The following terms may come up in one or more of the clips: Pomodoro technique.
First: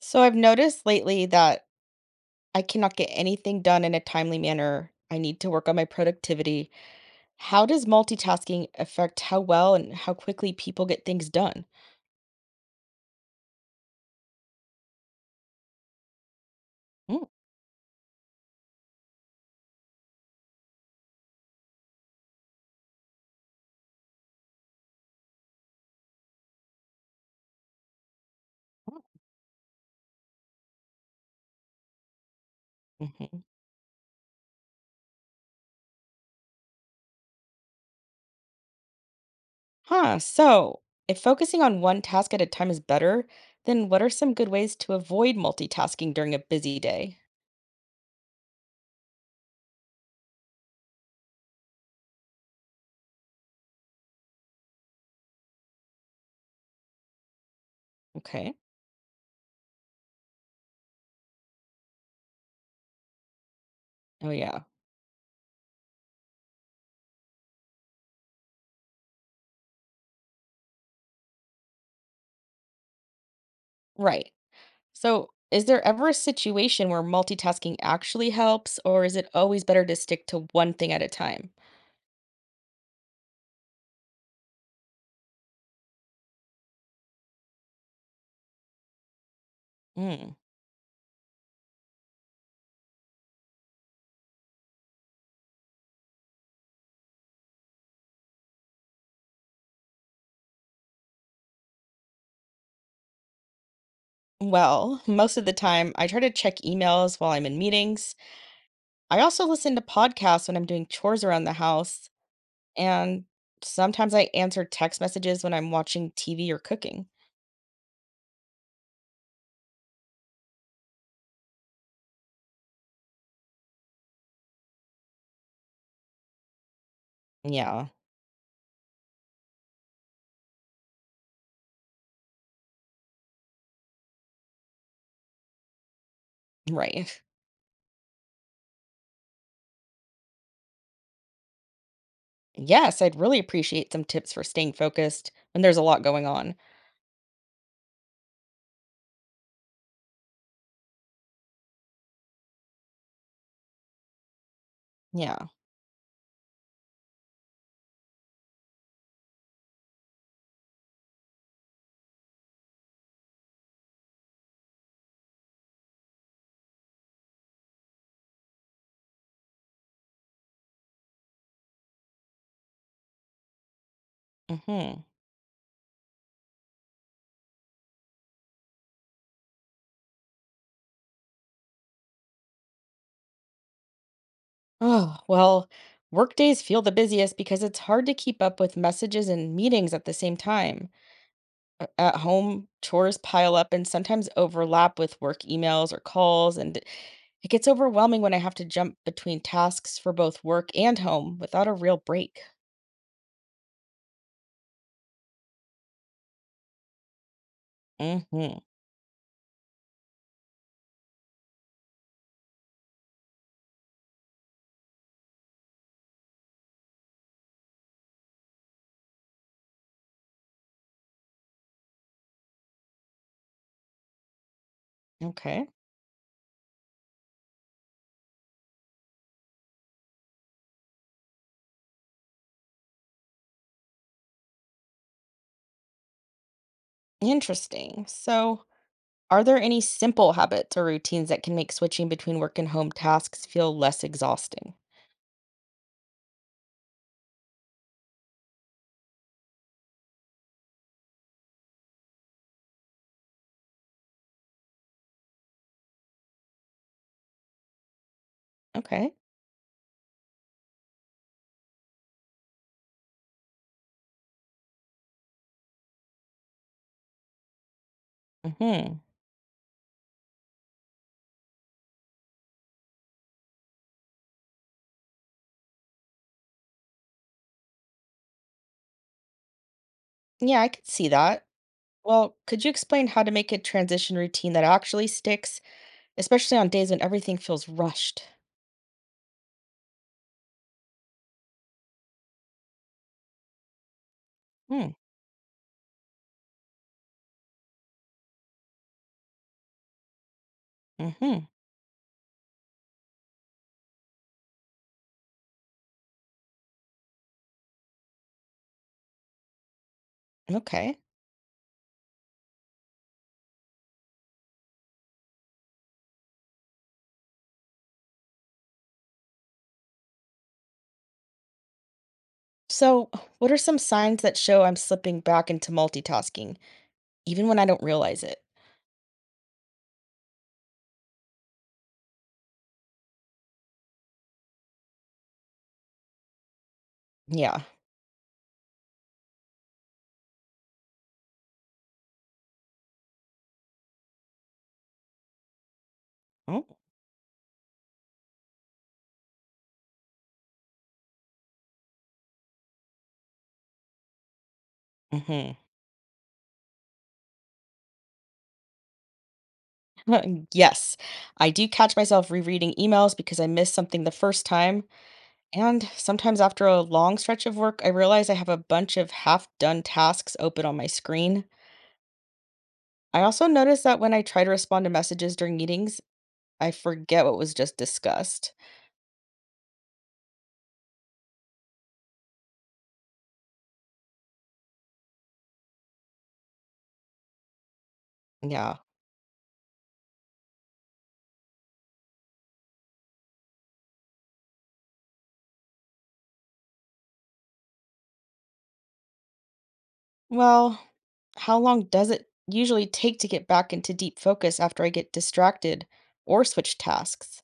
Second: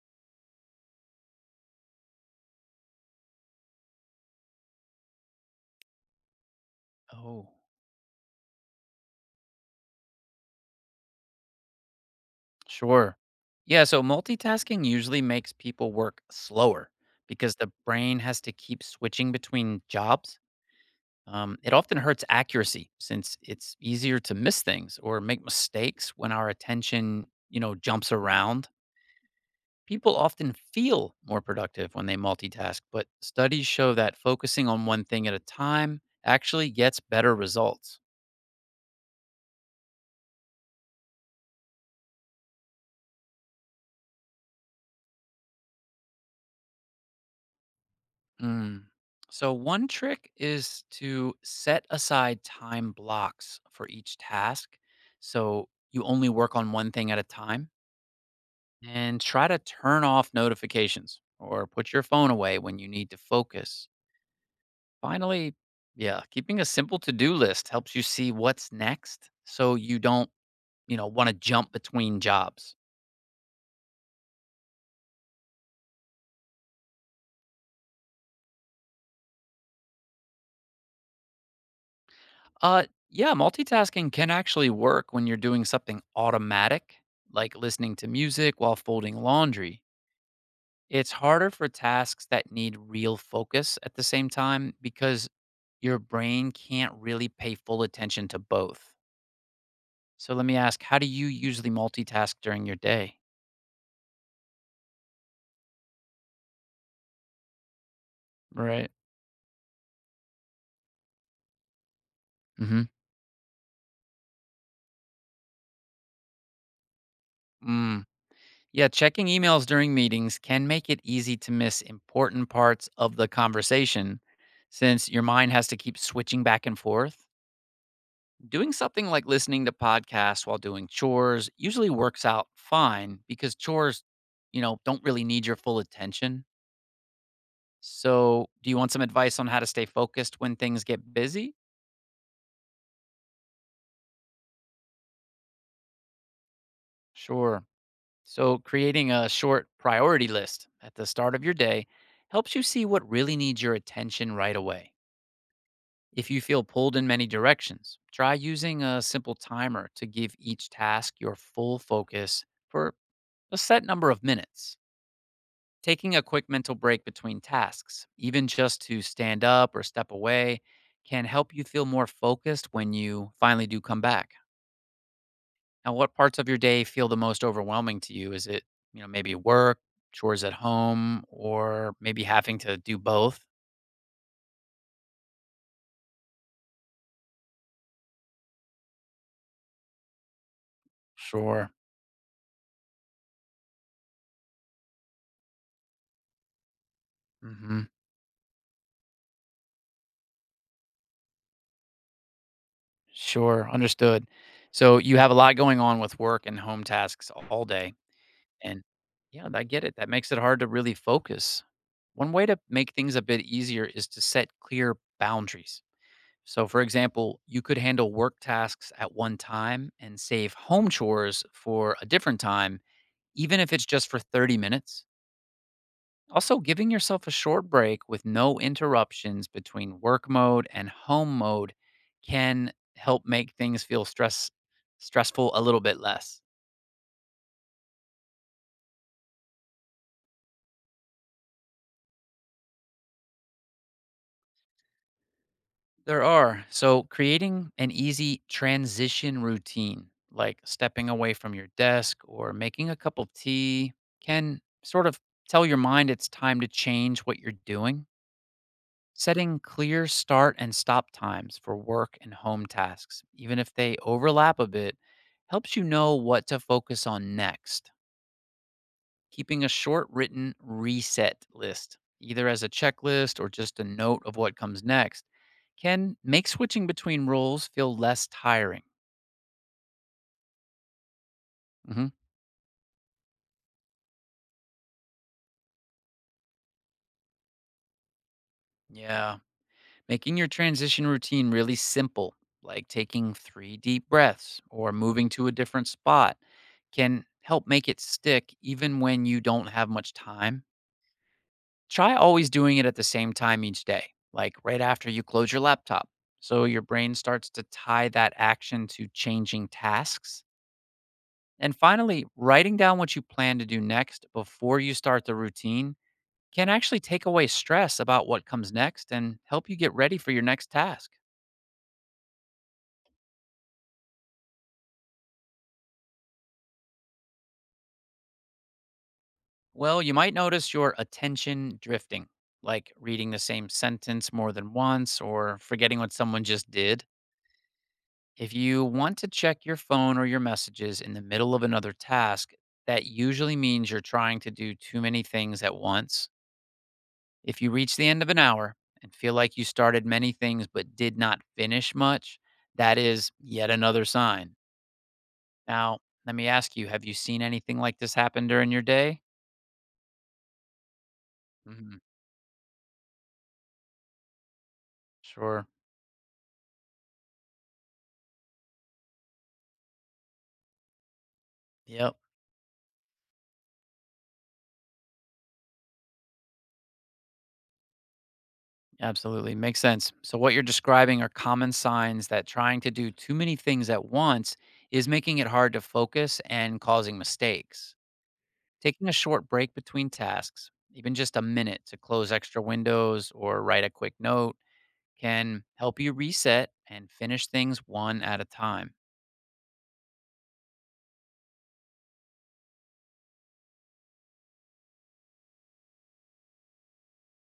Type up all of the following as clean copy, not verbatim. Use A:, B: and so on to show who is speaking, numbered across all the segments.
A: So I've noticed lately that I cannot get anything done in a timely manner. I need to work on my productivity.
B: Oh,
A: How does multitasking affect how well and how quickly people get things done?
B: sure. Yeah, so multitasking usually makes people work slower
A: Mm.
B: because the brain has to keep switching between jobs. It often hurts accuracy since it's easier to miss things or make mistakes when our attention, you know, jumps around.
A: Mm.
B: People often feel more productive when they multitask, but
A: Mhm.
B: studies show that focusing on one thing at a time actually gets better results.
A: Huh. So if focusing on one task at a time is better, then what are some good ways to avoid multitasking during a busy day?
B: Mm. So, one trick is to set aside time blocks for each task. So, you only work on one thing at a time
A: Okay.
B: and try to turn off notifications or put your phone away when you need to focus.
A: Oh, yeah.
B: Finally, yeah, keeping a simple to do list helps you see what's next so you don't, want to jump between jobs.
A: Right. So is there ever a situation where multitasking actually helps, or is it always better to stick to one thing at a time?
B: Uh, yeah, multitasking can actually work when you're doing something automatic, like listening to music while folding laundry. It's harder for tasks that need real focus at the same time because your brain can't really pay full attention to both. So let me ask, how do you usually multitask during your day?
A: Well, most of the time, I try to check emails while I'm in meetings.
B: Right.
A: I also listen to podcasts when I'm doing chores around the house,
B: Hmm.
A: and sometimes I answer text messages when I'm watching TV or cooking.
B: Mm. Yeah, checking emails during meetings can make it easy to miss important parts of the conversation since your mind has to keep switching back and forth.
A: Yeah,
B: Doing something like listening to podcasts while doing chores usually works out fine because chores, you know, don't really need your full attention.
A: right.
B: So, do you want some advice on how to stay focused when things get busy?
A: Yes, I'd really appreciate some tips for staying focused when there's a lot going on.
B: Sure. So, creating a short priority list at the start of your day helps you see what really needs your attention right away.
A: Yeah.
B: If you feel pulled in many directions, try using a simple timer to give each task your full focus for a set number of minutes. Taking a quick mental break between tasks, even just to stand up or step away, can help you feel more focused when you finally do come back.
A: Mm-hmm.
B: Now, what parts of your day feel the most overwhelming to you? Is it, you know, maybe work, chores at home, or maybe having to do both?
A: Oh, well, work days feel the busiest because it's hard to keep up with messages and meetings at the same time.
B: Sure.
A: At home, chores pile up and sometimes overlap with work emails or calls, and it gets
B: Hmm.
A: overwhelming when I have to jump between tasks for both work and home without a real break.
B: Sure. Understood. So you have a lot going on with work and home tasks all day.
A: Mhm.
B: And yeah, I get it. That makes it hard to really focus. One way to make things a bit easier is to set clear boundaries. So, for example, you could handle work tasks at one time and save home chores for a different time, even if it's just for 30 minutes.
A: Okay.
B: Also, giving yourself a short break with no interruptions between work mode and home mode can help make things feel stressful a little bit less.
A: Interesting. So are there any simple habits or routines that can make switching between work and home tasks feel less exhausting?
B: There are. So, creating an easy transition routine, like stepping away from your desk or making a cup of tea, can sort of tell your mind it's time to change what you're doing.
A: Okay.
B: Setting clear start and stop times for work and home tasks, even if they overlap a bit, helps you know what to focus on next.
A: Mhm.
B: Keeping a short written reset list, either as a checklist or just a note of what comes next, can make switching between roles feel less tiring.
A: Yeah, I could see that.
B: Mhm.
A: Well, could you explain how to make a transition routine that actually sticks, especially on days when everything feels rushed?
B: Yeah. Making your transition routine really simple, like taking three deep breaths
A: Hmm.
B: or moving to a different spot, can help make it stick even when you don't have much time.
A: Mhm.
B: Try always doing it at the same time each day, like right after you close your laptop. So your brain starts to tie that action to changing tasks.
A: Okay.
B: And finally, writing down what you plan to do next before you start the routine can actually take away stress about what comes next and help you get ready for your next task.
A: So, what are some signs that show I'm slipping back into multitasking, even when I don't realize it?
B: Well, you might notice your attention drifting, like reading the same sentence more than once or forgetting what someone just did.
A: Yeah.
B: If you want to check your phone or your messages in the middle of another task, that usually means you're trying to do too many things at once.
A: Oh.
B: If you reach the end of an hour and feel like you started many things but did not finish much, that is yet another sign.
A: Hmm.
B: Now, let me ask you, have you seen anything like this happen during your day?
A: Yes. I do catch
B: Mhm.
A: myself rereading emails because I missed something the first time.
B: Sure.
A: And sometimes after a long stretch of work, I realize I have a bunch of half done tasks open on my screen.
B: Yep.
A: I also notice that when I try to respond to messages during meetings, I forget what was just discussed.
B: Absolutely. Makes sense. So, what you're describing are common signs that trying to do too many things at once is making it hard to focus and causing mistakes.
A: Yeah.
B: Taking a short break between tasks, even just a minute to close extra windows or write a quick note, can help you reset and finish things one at a time.
A: Well, how long does it usually take to get back into deep focus after I get distracted or switch tasks?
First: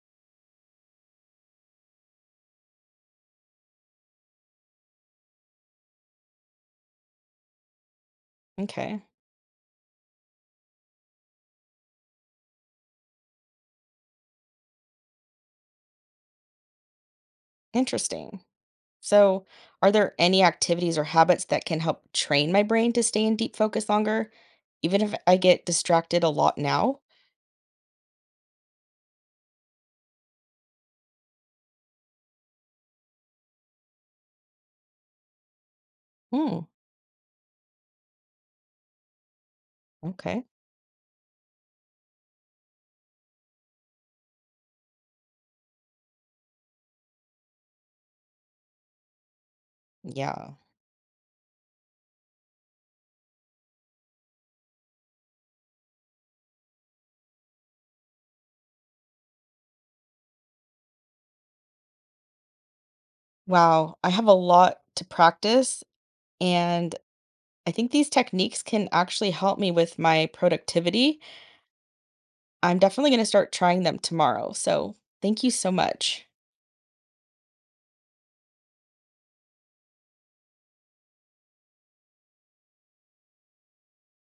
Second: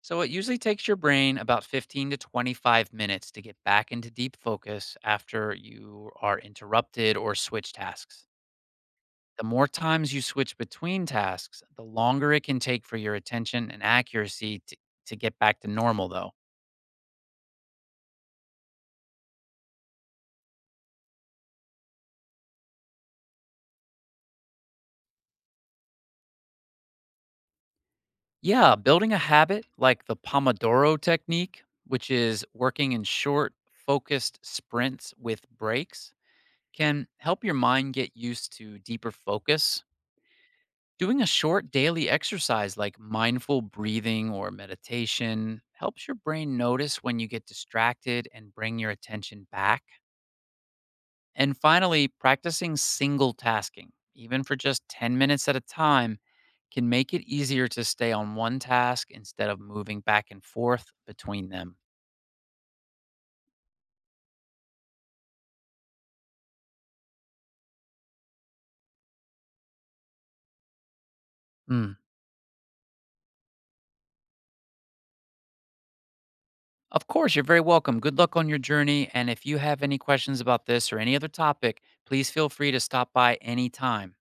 B: So it usually takes your brain about 15 to 25 minutes to get back into deep focus after you are interrupted or switch tasks.
A: Okay,
B: The more times you switch between tasks, the longer it can take for your attention and accuracy to get back to normal, though.
A: interesting. So, are there any activities or habits that can help train my brain to stay in deep focus longer, even if I get distracted a lot now?
B: Yeah, building a habit like the Pomodoro technique, which is working in short, focused sprints with breaks,
A: Hmm,
B: can help your mind get used to deeper focus.
A: okay.
B: Doing a short daily exercise like mindful breathing or meditation helps your brain notice when you get distracted and bring your attention back.
A: Yeah.
B: And finally, practicing single tasking, even for just 10 minutes at a time, can make it easier to stay on one task instead of moving back and forth between them.
A: Wow, I have a lot to practice, and I think these techniques can actually help me with my productivity.
B: Mm.
A: I'm definitely gonna start trying them tomorrow, so thank you so much.
B: Of course, you're very welcome. Good luck on your journey. And if you have any questions about this or any other topic, please feel free to stop by anytime.